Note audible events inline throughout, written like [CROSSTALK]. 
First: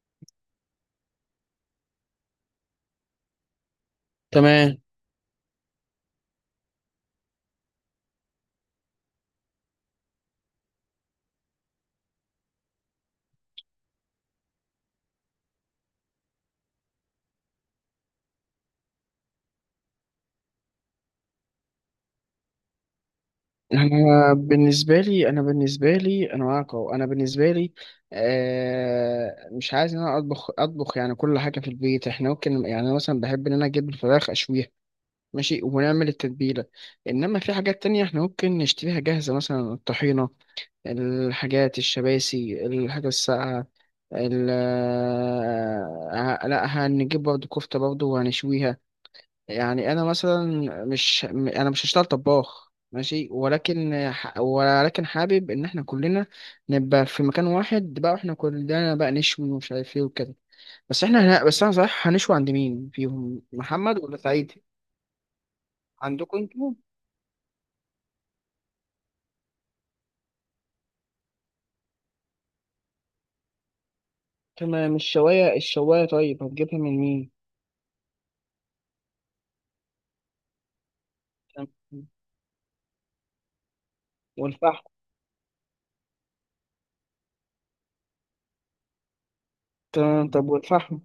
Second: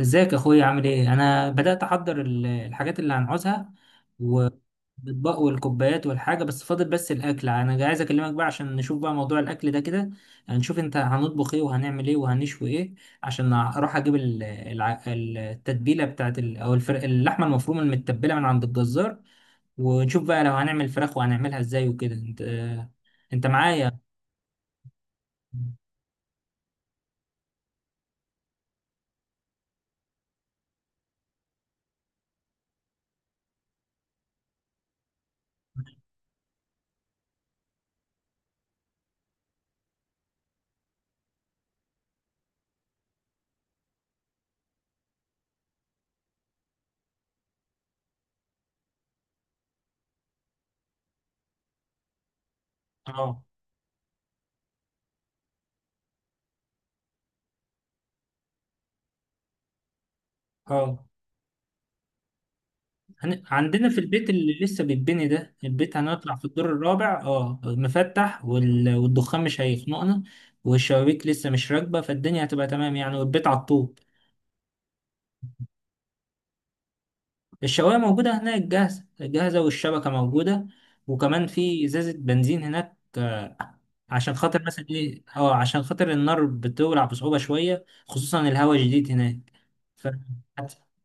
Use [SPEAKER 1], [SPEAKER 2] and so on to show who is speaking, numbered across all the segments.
[SPEAKER 1] ازيك يا اخويا، عامل ايه؟ انا بدات احضر الحاجات اللي هنعوزها
[SPEAKER 2] تمام.
[SPEAKER 1] والاطباق والكوبايات والحاجه، بس فاضل بس الاكل. انا عايز اكلمك بقى عشان نشوف بقى موضوع الاكل ده كده. هنشوف انت هنطبخ ايه وهنعمل ايه وهنشوي ايه، عشان اروح اجيب التتبيله بتاعت اللحمه المفرومه المتبله من عند الجزار، ونشوف بقى لو هنعمل فراخ وهنعملها ازاي وكده. انت، انت معايا؟
[SPEAKER 2] انا معاك اهو. انا بالنسبه لي، مش عايز ان انا اطبخ يعني كل حاجه في البيت. احنا ممكن، يعني انا مثلا بحب ان انا اجيب الفراخ اشويها. ماشي، ونعمل التتبيله. انما في حاجات تانية احنا ممكن نشتريها جاهزه، مثلا الطحينه، الحاجات الشباسي، الحاجه الساقعه. ال آه، لا، هنجيب برضه كفته برضه وهنشويها. يعني انا مثلا مش م- انا مش هشتغل طباخ. ماشي،
[SPEAKER 1] اه.
[SPEAKER 2] ولكن حابب ان احنا كلنا نبقى في مكان واحد، بقى واحنا كلنا بقى نشوي ومش عارف ايه وكده.
[SPEAKER 1] اه.
[SPEAKER 2] بس انا صح، هنشوي عند مين فيهم،
[SPEAKER 1] عندنا
[SPEAKER 2] محمد
[SPEAKER 1] في
[SPEAKER 2] ولا
[SPEAKER 1] البيت اللي
[SPEAKER 2] سعيد؟
[SPEAKER 1] لسه بيتبني ده، البيت هنطلع
[SPEAKER 2] عندكم
[SPEAKER 1] في الدور
[SPEAKER 2] انتوا؟
[SPEAKER 1] الرابع، اه مفتح والدخان مش هيخنقنا، والشبابيك لسه مش راكبة، فالدنيا هتبقى تمام يعني، والبيت على الطوب.
[SPEAKER 2] تمام. الشوايه طيب هتجيبها من مين؟
[SPEAKER 1] الشواية موجودة هناك، جاهزة جاهزة، والشبكة موجودة، وكمان
[SPEAKER 2] تمام.
[SPEAKER 1] في إزازة بنزين هناك، آه، عشان خاطر
[SPEAKER 2] والفحم؟
[SPEAKER 1] مثلا ايه، اه عشان خاطر النار بتولع بصعوبة شوية، خصوصا الهواء شديد هناك. ف...
[SPEAKER 2] تمام، طب والفحم؟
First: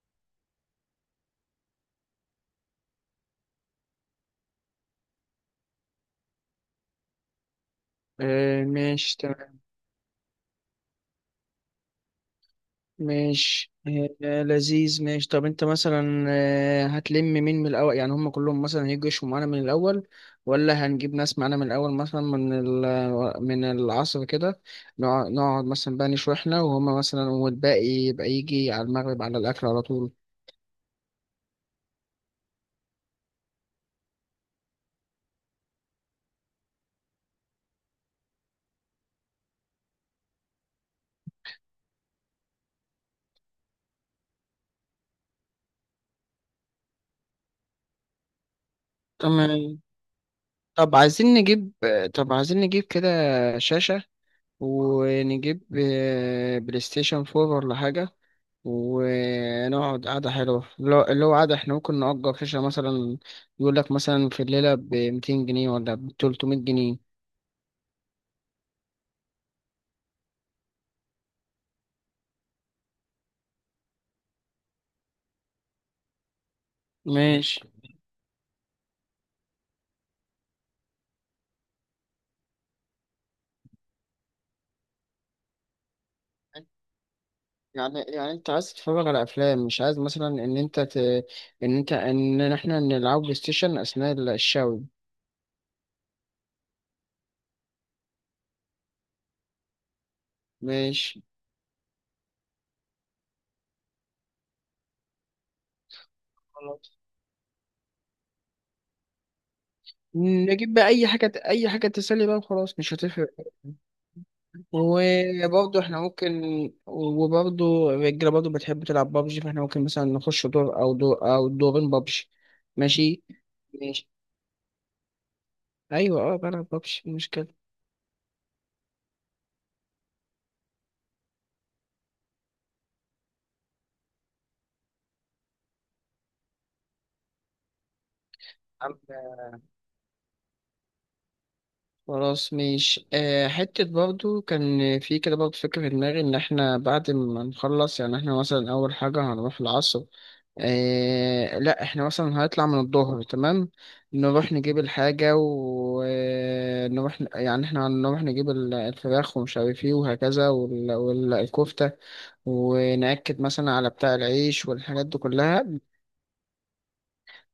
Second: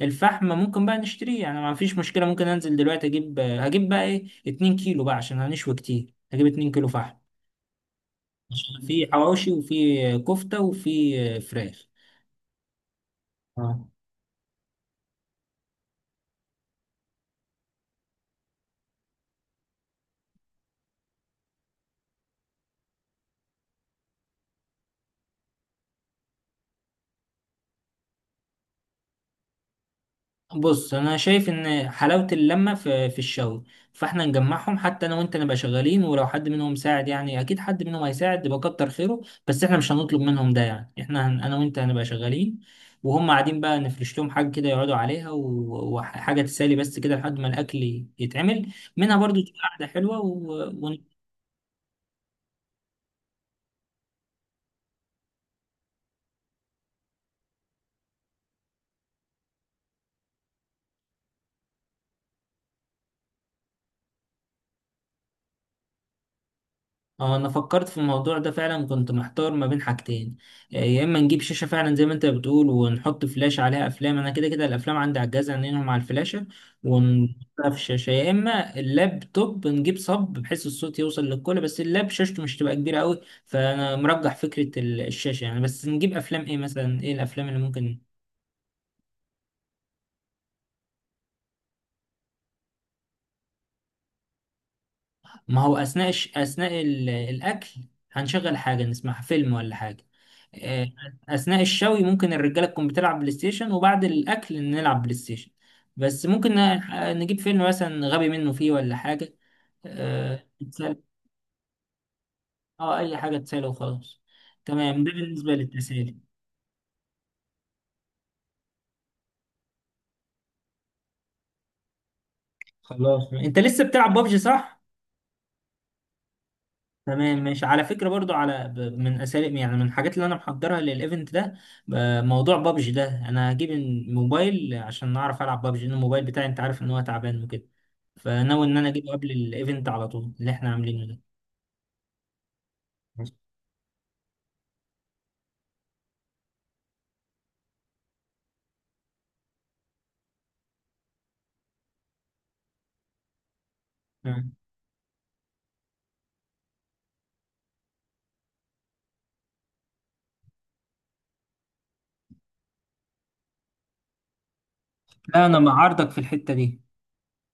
[SPEAKER 1] الفحم ممكن بقى نشتريه يعني، ما فيش مشكلة. ممكن انزل دلوقتي اجيب، هجيب بقى ايه، 2 كيلو بقى، عشان هنشوي كتير هجيب 2 كيلو فحم،
[SPEAKER 2] آه
[SPEAKER 1] عشان في
[SPEAKER 2] ماشي،
[SPEAKER 1] حواوشي
[SPEAKER 2] تمام.
[SPEAKER 1] وفي كفتة وفي فراخ.
[SPEAKER 2] ماشي.
[SPEAKER 1] اه.
[SPEAKER 2] لذيذ، ماشي. طب انت مثلا هتلم مين من الاول؟ يعني هم كلهم مثلا هيجوا يشوا معانا من الاول، ولا هنجيب ناس معانا من الاول، مثلا من العصر كده؟ نقعد مثلا بقى نشوي احنا وهم مثلا، والباقي يبقى يجي على المغرب على الاكل على طول.
[SPEAKER 1] بص انا شايف ان حلاوه اللمه في في الشغل، فاحنا نجمعهم. حتى انا وانت نبقى شغالين، ولو حد منهم ساعد يعني، اكيد حد منهم هيساعد، يبقى كتر خيره. بس احنا مش هنطلب منهم ده، يعني احنا انا وانت هنبقى شغالين وهم قاعدين. بقى نفرش لهم حاجه كده يقعدوا عليها، وحاجه تسالي بس كده لحد ما الاكل يتعمل، منها برضو تبقى
[SPEAKER 2] تمام.
[SPEAKER 1] قاعده حلوه
[SPEAKER 2] طب عايزين نجيب طب عايزين نجيب كده شاشة، ونجيب بلاي ستيشن 4 ولا حاجة، ونقعد قعدة حلوة اللي هو قعدة. احنا ممكن نأجر شاشة مثلا، يقول لك مثلا في الليلة ب 200 جنيه ولا ب 300 جنيه.
[SPEAKER 1] اه انا فكرت في الموضوع ده فعلا، كنت محتار ما بين حاجتين. آه، يا اما نجيب شاشه فعلا زي ما انت بتقول، ونحط فلاش عليها افلام، انا كده كده الافلام عندي على الجهاز هنلهم على الفلاشه
[SPEAKER 2] ماشي.
[SPEAKER 1] ونحطها في الشاشه، يا اما اللابتوب نجيب صب بحيث الصوت يوصل للكل، بس اللاب شاشته مش تبقى كبيره قوي، فانا مرجح فكره الشاشه يعني. بس نجيب افلام ايه مثلا، ايه الافلام اللي ممكن؟
[SPEAKER 2] يعني انت عايز تتفرج على افلام، مش عايز مثلا ان انت ت... ان انت ان احنا نلعب بلاي ستيشن اثناء الشاوي؟
[SPEAKER 1] ما هو اثناء اثناء الاكل هنشغل حاجه نسمعها، فيلم ولا حاجه. آه،
[SPEAKER 2] ماشي.
[SPEAKER 1] اثناء الشوي ممكن الرجاله تكون بتلعب بلاي ستيشن، وبعد الاكل نلعب بلاي ستيشن. بس ممكن
[SPEAKER 2] خلاص.
[SPEAKER 1] آه، نجيب فيلم مثلا غبي منه فيه ولا حاجه. آه،
[SPEAKER 2] نجيب بقى
[SPEAKER 1] نتسلى.
[SPEAKER 2] اي حاجة تسلي بقى وخلاص، مش
[SPEAKER 1] اه اي
[SPEAKER 2] هتفرق.
[SPEAKER 1] حاجه تسلى وخلاص. تمام، ده بالنسبه
[SPEAKER 2] وبرضه احنا
[SPEAKER 1] للتسالي.
[SPEAKER 2] ممكن وبرضه الرجالة برضه بتحب تلعب بابجي، فاحنا ممكن مثلا نخش دور أو دور أو دورين بابجي.
[SPEAKER 1] خلاص،
[SPEAKER 2] ماشي.
[SPEAKER 1] انت لسه
[SPEAKER 2] ماشي.
[SPEAKER 1] بتلعب بابجي، صح؟
[SPEAKER 2] أيوة، أه، بلعب بابجي مش
[SPEAKER 1] تمام،
[SPEAKER 2] كده.
[SPEAKER 1] ماشي. على فكرة برضو، على من اساليب يعني، من الحاجات اللي انا محضرها للايفنت ده، ب- موضوع بابجي ده، انا هجيب الموبايل عشان اعرف العب بابجي، لان الموبايل بتاعي انت عارف ان هو تعبان وكده، فناوي ان انا
[SPEAKER 2] عم-
[SPEAKER 1] اجيبه قبل الايفنت على طول اللي احنا عاملينه ده.
[SPEAKER 2] خلاص، مش آه حتة برضه كان في كده برضه فكرة في دماغي، إن احنا بعد ما نخلص يعني احنا مثلا أول حاجة هنروح العصر، إيه لا احنا مثلا هنطلع من الظهر، تمام.
[SPEAKER 1] مم.
[SPEAKER 2] نروح نجيب الحاجة ونروح، يعني احنا هنروح نجيب الفراخ ومش عارف ايه وهكذا، والكفتة، ونأكد مثلا على بتاع العيش والحاجات دي
[SPEAKER 1] لا انا
[SPEAKER 2] كلها.
[SPEAKER 1] مع عرضك في الحتة دي.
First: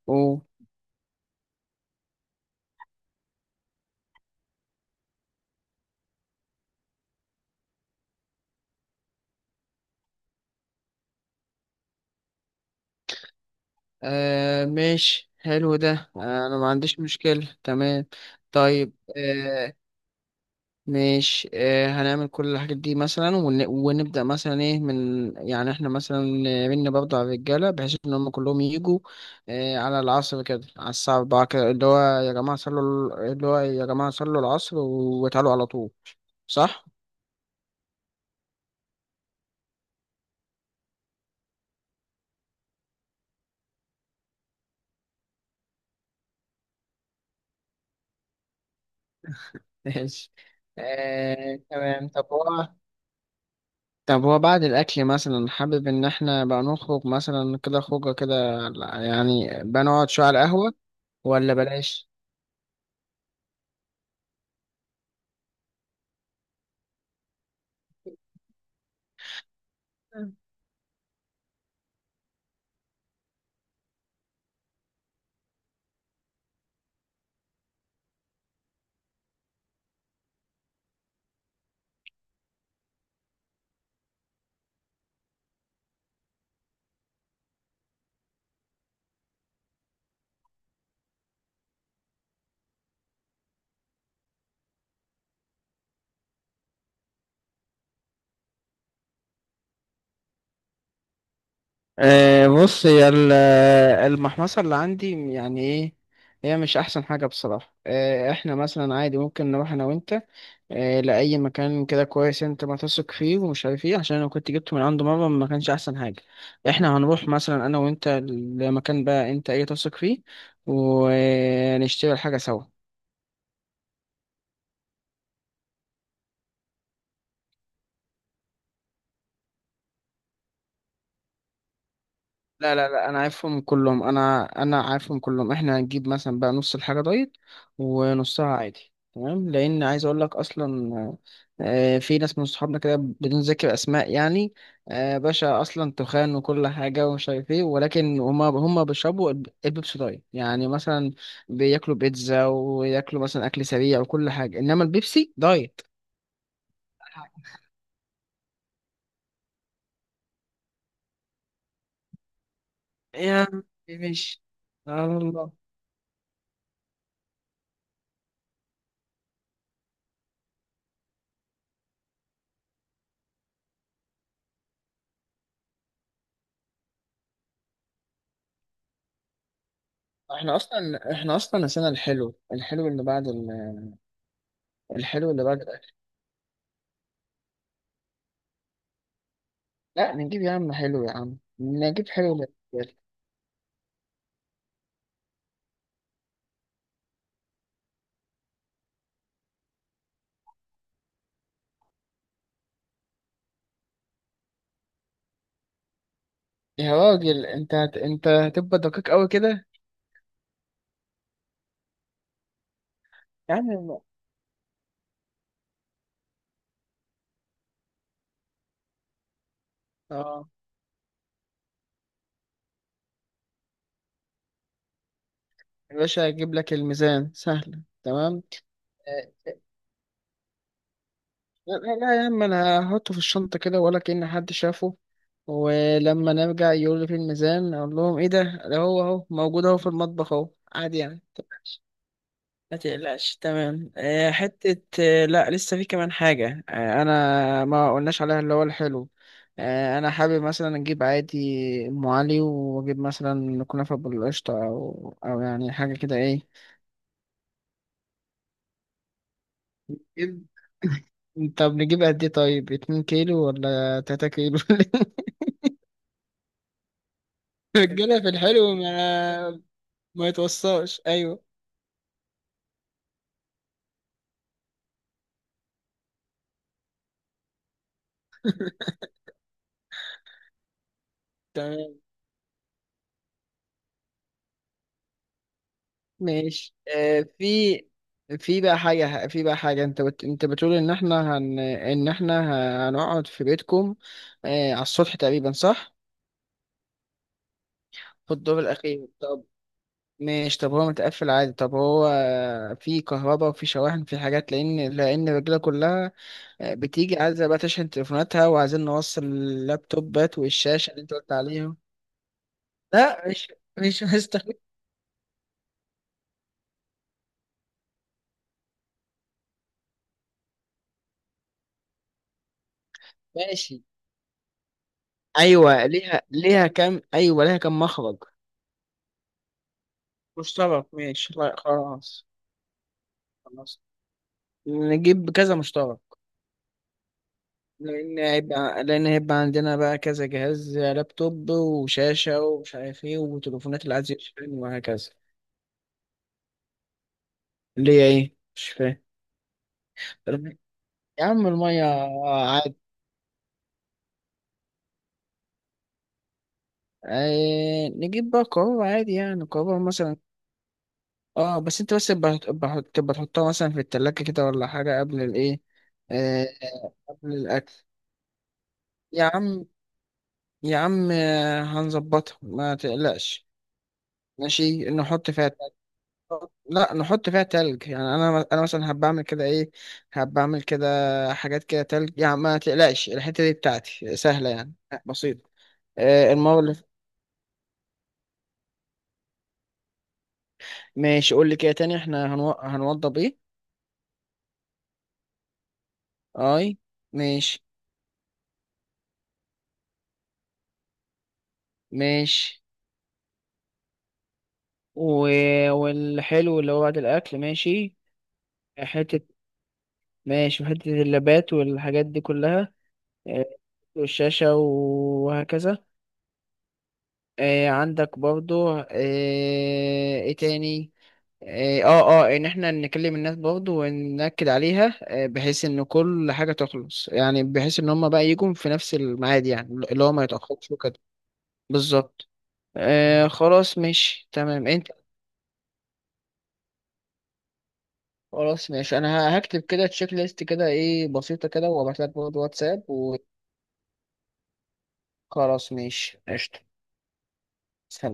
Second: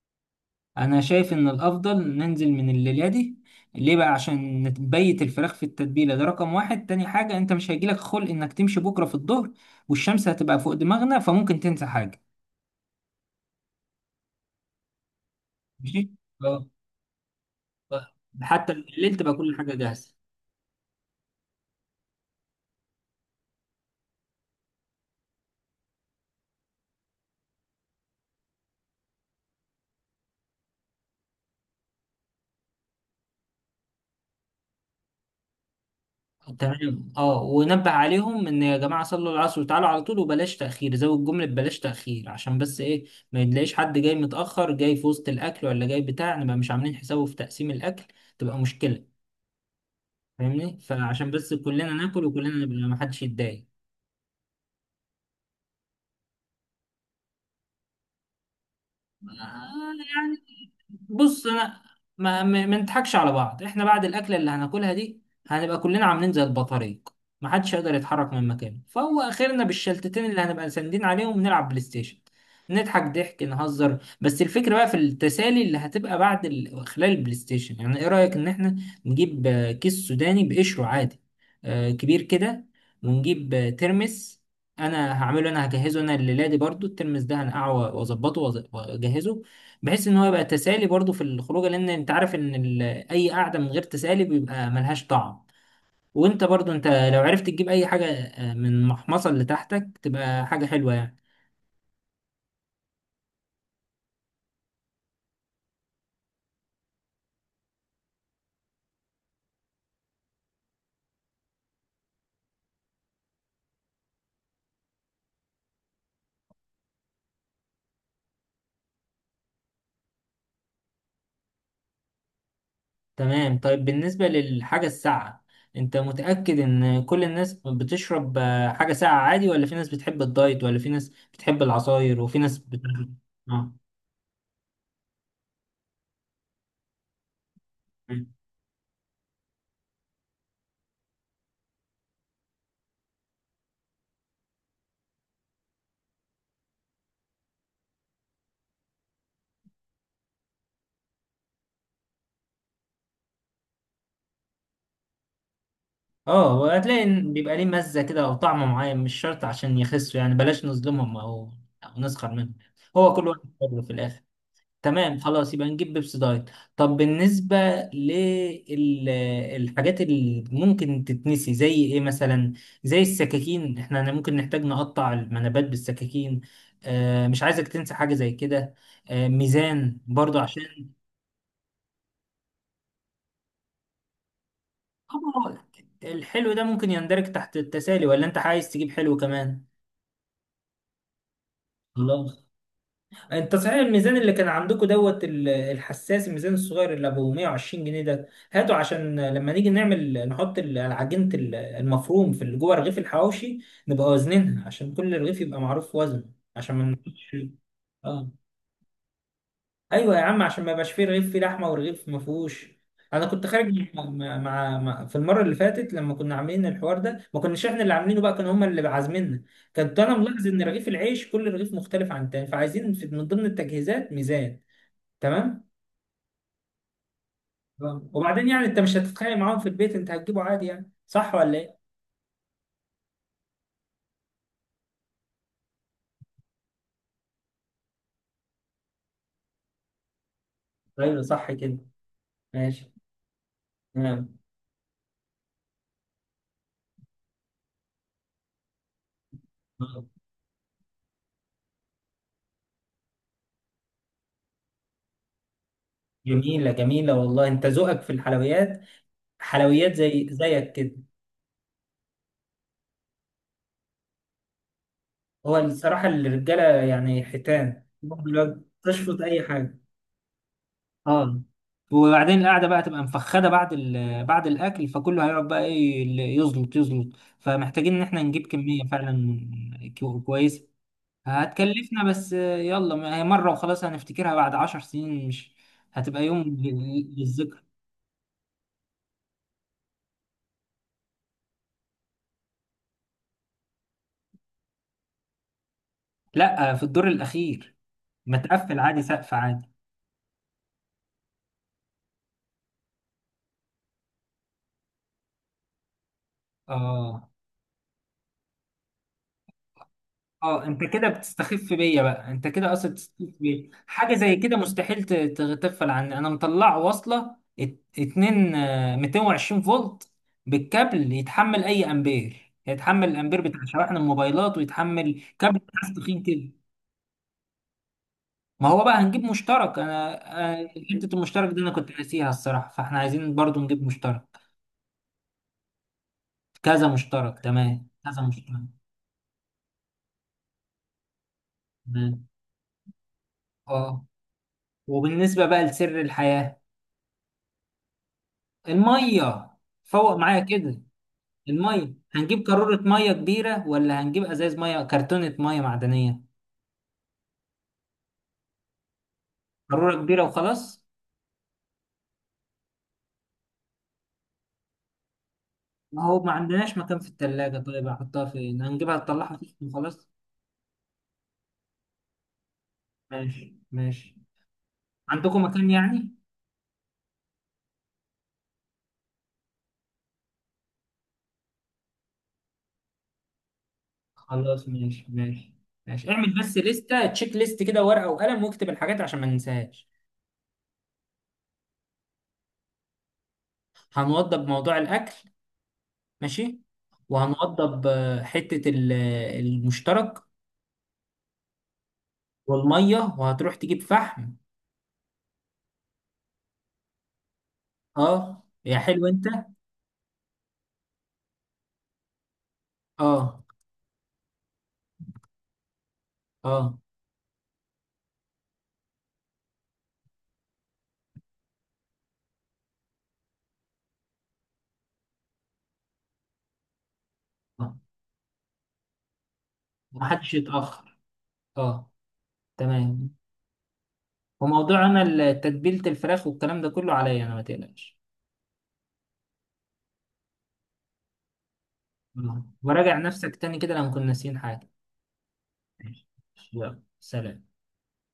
[SPEAKER 2] و
[SPEAKER 1] انا شايف ان الافضل ننزل من الليلة دي. ليه بقى؟ عشان نبيت الفراخ في التتبيلة، ده رقم واحد. تاني حاجة، انت مش هيجيلك خلق انك تمشي بكرة في الظهر والشمس هتبقى فوق دماغنا، فممكن تنسى حاجة.
[SPEAKER 2] آه ماشي، حلو
[SPEAKER 1] ماشي،
[SPEAKER 2] ده. انا ما عنديش مشكلة، تمام.
[SPEAKER 1] حتى
[SPEAKER 2] طيب
[SPEAKER 1] بالليل تبقى كل حاجة جاهزة.
[SPEAKER 2] ماشي. هنعمل كل الحاجات دي مثلا ونبدأ مثلا ايه من، يعني احنا مثلا من برضه على الرجالة، بحيث ان هم كلهم يجوا على العصر كده على الساعة 4 كده، اللي هو يا جماعة صلوا، اللي هو يا جماعة صلوا العصر وتعالوا على طول. صح؟
[SPEAKER 1] تمام، اه. ونبه عليهم ان يا جماعة صلوا العصر وتعالوا على طول، وبلاش تأخير. زود جملة بلاش تأخير، عشان بس ايه، ما يتلاقيش حد جاي متأخر، جاي في وسط الأكل، ولا جاي بتاع نبقى مش عاملين حسابه في تقسيم الأكل، تبقى مشكلة.
[SPEAKER 2] [LAUGHS] ماشي.
[SPEAKER 1] فاهمني؟ فعشان بس كلنا
[SPEAKER 2] تمام.
[SPEAKER 1] ناكل
[SPEAKER 2] طب
[SPEAKER 1] وكلنا
[SPEAKER 2] هو
[SPEAKER 1] نبقى ما حدش يتضايق.
[SPEAKER 2] طب هو بعد الأكل مثلا حابب إن احنا بقى نخرج مثلا كده خروجة كده؟ يعني بقى
[SPEAKER 1] آه،
[SPEAKER 2] نقعد شوية على
[SPEAKER 1] يعني
[SPEAKER 2] القهوة
[SPEAKER 1] بص
[SPEAKER 2] ولا
[SPEAKER 1] انا،
[SPEAKER 2] بلاش؟
[SPEAKER 1] ما نضحكش على بعض. احنا بعد الاكله اللي هناكلها دي هنبقى كلنا عاملين زي البطاريق، ما حدش يقدر يتحرك من مكانه، فهو اخرنا بالشلتتين اللي هنبقى ساندين عليهم نلعب بلاي ستيشن، نضحك ضحك، نهزر. بس الفكره بقى في التسالي اللي هتبقى خلال البلاي ستيشن. يعني ايه رايك ان احنا نجيب آه، كيس سوداني بقشره عادي، آه، كبير كده، ونجيب آه، ترمس. انا هعمله، انا هجهزه انا لليلادي برضو. الترمس ده هنقعه واظبطه واجهزه، بحيث ان هو يبقى تسالي برضو في الخروجه. لان انت عارف ان اي قعده من غير تسالي بيبقى ملهاش طعم. وانت برضو، انت لو عرفت تجيب اي حاجه آه، من المحمصه اللي تحتك، تبقى حاجه حلوه يعني.
[SPEAKER 2] بص، المحمصة اللي عندي يعني ايه. هي مش احسن حاجة بصراحة. احنا مثلا عادي ممكن نروح انا وانت لأي مكان كده كويس انت ما تثق فيه ومش عارف ايه، عشان انا كنت جبته من عنده مرة ما كانش احسن حاجة. احنا هنروح مثلا انا وانت لمكان بقى انت ايه تثق فيه، ونشتري الحاجة سوا.
[SPEAKER 1] تمام. طيب بالنسبه للحاجه الساقعه، انت متاكد ان كل الناس بتشرب آه، حاجه ساقعه عادي، ولا في ناس بتحب الدايت، ولا في ناس بتحب العصاير، وفي ناس
[SPEAKER 2] لا لا لا، انا عارفهم
[SPEAKER 1] اه.
[SPEAKER 2] كلهم. انا عارفهم كلهم. احنا هنجيب مثلا بقى نص الحاجه دايت ونصها عادي، تمام. لان عايز اقول لك اصلا في ناس من صحابنا كده بدون ذكر اسماء يعني، باشا اصلا تخان وكل حاجه ومش عارف ايه، ولكن هما بيشربوا البيبسي دايت، يعني مثلا بياكلوا بيتزا وياكلوا مثلا اكل سريع وكل حاجه، انما البيبسي دايت.
[SPEAKER 1] اه وهتلاقي إن بيبقى ليه مزة كده او طعم معين، مش شرط عشان يخسوا يعني. بلاش نظلمهم او او نسخر منهم، هو كل واحد
[SPEAKER 2] يا
[SPEAKER 1] حر في الاخر.
[SPEAKER 2] مش سبحان
[SPEAKER 1] تمام،
[SPEAKER 2] الله.
[SPEAKER 1] خلاص يبقى نجيب بيبسي دايت. طب بالنسبة للحاجات اللي ممكن تتنسي زي ايه مثلا، زي السكاكين. احنا ممكن نحتاج نقطع المنابات بالسكاكين. آه مش عايزك تنسى حاجة زي كده. آه ميزان برضو
[SPEAKER 2] احنا
[SPEAKER 1] عشان
[SPEAKER 2] اصلا احنا اصلا نسينا الحلو، الحلو اللي
[SPEAKER 1] آه،
[SPEAKER 2] بعد الأكل.
[SPEAKER 1] الحلو ده ممكن يندرج تحت التسالي، ولا انت عايز تجيب حلو كمان؟
[SPEAKER 2] لا نجيب يا عم حلو، يا عم نجيب حلو
[SPEAKER 1] خلاص.
[SPEAKER 2] للرجال.
[SPEAKER 1] انت صحيح، الميزان اللي كان عندكم دوت الحساس، الميزان الصغير اللي ابو 120 جنيه ده، هاته عشان لما نيجي نعمل، نحط العجينة المفروم في جوه رغيف الحواوشي، نبقى وزنينها عشان كل رغيف يبقى معروف وزنه، عشان ما
[SPEAKER 2] يا
[SPEAKER 1] نحطش.
[SPEAKER 2] راجل انت
[SPEAKER 1] اه
[SPEAKER 2] هتبقى دقيق قوي كده.
[SPEAKER 1] ايوه يا عم، عشان ما يبقاش فيه رغيف فيه لحمه ورغيف ما فيهوش. انا كنت
[SPEAKER 2] يا
[SPEAKER 1] خارج
[SPEAKER 2] عم،
[SPEAKER 1] مع في المره اللي فاتت، لما كنا عاملين الحوار ده، ما كناش احنا اللي عاملينه بقى، كانوا هم اللي عازميننا. كنت انا ملاحظ
[SPEAKER 2] اه.
[SPEAKER 1] ان رغيف العيش كل رغيف مختلف عن التاني، فعايزين في من ضمن التجهيزات ميزان. تمام.
[SPEAKER 2] يا باشا هجيب لك الميزان، سهل،
[SPEAKER 1] آه،
[SPEAKER 2] تمام.
[SPEAKER 1] وبعدين يعني انت مش هتتخانق
[SPEAKER 2] آه،
[SPEAKER 1] معاهم في البيت؟ انت هتجيبه عادي يعني، صح ولا
[SPEAKER 2] لا
[SPEAKER 1] ايه؟
[SPEAKER 2] لا لا يا عم، انا هحطه في الشنطة كده ولا كأن حد شافه. ولما نرجع يقول لي في الميزان اقول لهم ايه ده، ده هو اهو موجود اهو في المطبخ اهو، عادي يعني.
[SPEAKER 1] ايوه صح كده،
[SPEAKER 2] لا
[SPEAKER 1] ماشي.
[SPEAKER 2] تقلقش، تمام.
[SPEAKER 1] تمام.
[SPEAKER 2] آه، حتة آه، لا لسه في كمان حاجة، أنا ما قلناش عليها، اللي هو الحلو.
[SPEAKER 1] آه.
[SPEAKER 2] أنا حابب مثلا أجيب عادي أم علي، وأجيب مثلا كنافة بالقشطة أو أو يعني حاجة كده، إيه.
[SPEAKER 1] جميلة جميلة والله، انت ذوقك في الحلويات، حلويات زي
[SPEAKER 2] نجيب-
[SPEAKER 1] زيك كده.
[SPEAKER 2] طب نجيب قد إيه؟ طيب اتنين كيلو ولا تلاتة كيلو؟ [LAUGHS]
[SPEAKER 1] هو الصراحة الرجالة يعني حيتان
[SPEAKER 2] الرجالة في
[SPEAKER 1] برضه، لو
[SPEAKER 2] الحلو
[SPEAKER 1] تشفط اي
[SPEAKER 2] ما،
[SPEAKER 1] حاجة.
[SPEAKER 2] ما يتوصاش،
[SPEAKER 1] اه،
[SPEAKER 2] أيوه.
[SPEAKER 1] وبعدين القعدة بقى تبقى مفخدة بعد بعد الأكل، فكله هيقعد بقى إيه، اللي يزلط يزلط. فمحتاجين إن إحنا نجيب كمية
[SPEAKER 2] [LAUGHS]
[SPEAKER 1] فعلا كويسة. هتكلفنا،
[SPEAKER 2] تمام
[SPEAKER 1] بس يلا، ما هي مرة وخلاص، هنفتكرها بعد 10 سنين. مش هتبقى يوم
[SPEAKER 2] ماشي. آه في
[SPEAKER 1] للذكر.
[SPEAKER 2] في بقى حاجة في بقى حاجة انت بتقول ان احنا هن... ان احنا ه- هنقعد في بيتكم على السطح تقريبا، صح؟
[SPEAKER 1] لا، في الدور الأخير،
[SPEAKER 2] في الدور
[SPEAKER 1] متقفل عادي،
[SPEAKER 2] الأخير؟
[SPEAKER 1] سقف
[SPEAKER 2] طب
[SPEAKER 1] عادي.
[SPEAKER 2] ماشي، طب هو متقفل عادي؟ طب هو في كهرباء وفي شواحن، في حاجات؟ لأن الرجالة كلها بتيجي
[SPEAKER 1] اه.
[SPEAKER 2] عايزة بقى تشحن تليفوناتها، وعايزين نوصل اللابتوبات
[SPEAKER 1] اه انت
[SPEAKER 2] والشاشة اللي
[SPEAKER 1] كده
[SPEAKER 2] انت قلت
[SPEAKER 1] بتستخف
[SPEAKER 2] عليهم.
[SPEAKER 1] بيا بقى، انت كده اصلا بتستخف
[SPEAKER 2] لا
[SPEAKER 1] بيا.
[SPEAKER 2] مش
[SPEAKER 1] حاجة زي
[SPEAKER 2] هستخدم.
[SPEAKER 1] كده مستحيل تغفل عني. انا مطلع واصلة اتنين، آه، 220 فولت بالكابل، يتحمل اي امبير، يتحمل الامبير بتاع
[SPEAKER 2] ماشي.
[SPEAKER 1] شواحن الموبايلات، ويتحمل كابل بتاع
[SPEAKER 2] ايوه
[SPEAKER 1] تخين
[SPEAKER 2] ليها
[SPEAKER 1] كده.
[SPEAKER 2] ليها كام ايوه ليها كام مخرج؟
[SPEAKER 1] ما هو بقى هنجيب مشترك.
[SPEAKER 2] مشترك،
[SPEAKER 1] حته
[SPEAKER 2] ماشي،
[SPEAKER 1] المشترك
[SPEAKER 2] لا
[SPEAKER 1] دي انا كنت
[SPEAKER 2] خلاص.
[SPEAKER 1] ناسيها الصراحه، فاحنا عايزين برضو
[SPEAKER 2] خلاص،
[SPEAKER 1] نجيب مشترك.
[SPEAKER 2] نجيب كذا مشترك.
[SPEAKER 1] كذا مشترك، تمام،
[SPEAKER 2] لأن
[SPEAKER 1] كذا مشترك.
[SPEAKER 2] هيبقى لأن هيبقى عندنا بقى كذا جهاز، لابتوب
[SPEAKER 1] تمام،
[SPEAKER 2] وشاشة ومش عارف ايه وتليفونات اللي
[SPEAKER 1] اه.
[SPEAKER 2] عايز يشحن وهكذا.
[SPEAKER 1] وبالنسبه بقى لسر الحياه،
[SPEAKER 2] اللي هي ايه؟ مش فاهم.
[SPEAKER 1] الميه، فوق معايا كده.
[SPEAKER 2] يا عم المية
[SPEAKER 1] الميه هنجيب
[SPEAKER 2] عادي.
[SPEAKER 1] قاروره ميه كبيره، ولا هنجيب ازاز ميه، كرتونه ميه معدنيه؟
[SPEAKER 2] آه، نجيب بقى قارورة عادي، يعني قارورة
[SPEAKER 1] قاروره
[SPEAKER 2] مثلا.
[SPEAKER 1] كبيره وخلاص.
[SPEAKER 2] اه، بس انت بس تبقى تحطها مثلا في التلاجة كده ولا حاجة قبل الايه؟
[SPEAKER 1] ما هو ما
[SPEAKER 2] آه،
[SPEAKER 1] عندناش مكان في
[SPEAKER 2] قبل
[SPEAKER 1] الثلاجه،
[SPEAKER 2] الأكل.
[SPEAKER 1] طيب احطها فين، هنجيبها
[SPEAKER 2] يا
[SPEAKER 1] نطلعها فين
[SPEAKER 2] عم،
[SPEAKER 1] وخلاص.
[SPEAKER 2] يا عم، هنظبطها، ما تقلقش.
[SPEAKER 1] ماشي ماشي.
[SPEAKER 2] ماشي، نحط
[SPEAKER 1] عندكم
[SPEAKER 2] فيها
[SPEAKER 1] مكان
[SPEAKER 2] تلج.
[SPEAKER 1] يعني.
[SPEAKER 2] لا نحط فيها تلج، يعني انا مثلا هبقى اعمل كده ايه، هبقى اعمل كده حاجات كده تلج، يعني ما تقلقش، الحته دي بتاعتي سهله،
[SPEAKER 1] خلاص
[SPEAKER 2] يعني
[SPEAKER 1] ماشي
[SPEAKER 2] بسيطه.
[SPEAKER 1] ماشي. ماشي،
[SPEAKER 2] آه
[SPEAKER 1] اعمل بس
[SPEAKER 2] المره اللي ف-
[SPEAKER 1] لستة، تشيك ليست كده، ورقة وقلم، واكتب الحاجات عشان ما ننساهاش.
[SPEAKER 2] ماشي. قول لي كده تاني، احنا هنوضب ايه؟
[SPEAKER 1] هنوضب موضوع الأكل، ماشي،
[SPEAKER 2] اي. ماشي،
[SPEAKER 1] وهنوضب آه، حتة آه، المشترك
[SPEAKER 2] ماشي.
[SPEAKER 1] والمية، وهتروح تجيب فحم.
[SPEAKER 2] و... والحلو اللي هو بعد الاكل، ماشي.
[SPEAKER 1] اه يا حلو
[SPEAKER 2] حته،
[SPEAKER 1] انت.
[SPEAKER 2] ماشي، وحته اللابات والحاجات دي كلها.
[SPEAKER 1] اه.
[SPEAKER 2] آه، والشاشه وهكذا.
[SPEAKER 1] اه.
[SPEAKER 2] آه، عندك برضو. آه، ايه تاني. اه، اه، ان احنا نكلم الناس برضو ونأكد عليها، آه، بحيث ان كل حاجة تخلص يعني،
[SPEAKER 1] آه.
[SPEAKER 2] بحيث ان هم بقى يجوا في نفس الميعاد، يعني اللي هو ما
[SPEAKER 1] محدش
[SPEAKER 2] يتأخرش وكده.
[SPEAKER 1] يتأخر. اه.
[SPEAKER 2] بالظبط.
[SPEAKER 1] تمام.
[SPEAKER 2] آه، خلاص، ماشي، تمام
[SPEAKER 1] وموضوع
[SPEAKER 2] انت.
[SPEAKER 1] انا تتبيلة الفراخ والكلام ده كله عليا انا، ما تقلقش.
[SPEAKER 2] خلاص، ماشي، انا هكتب كده تشيك ليست كده، ايه بسيطة كده، وابعت لك برضو
[SPEAKER 1] آه.
[SPEAKER 2] واتساب.
[SPEAKER 1] وراجع نفسك تاني كده لو كنا ناسيين حاجة.
[SPEAKER 2] وخلاص،
[SPEAKER 1] ماشي.
[SPEAKER 2] ماشي، قشطة.
[SPEAKER 1] يلا، سلام.
[SPEAKER 2] سلام.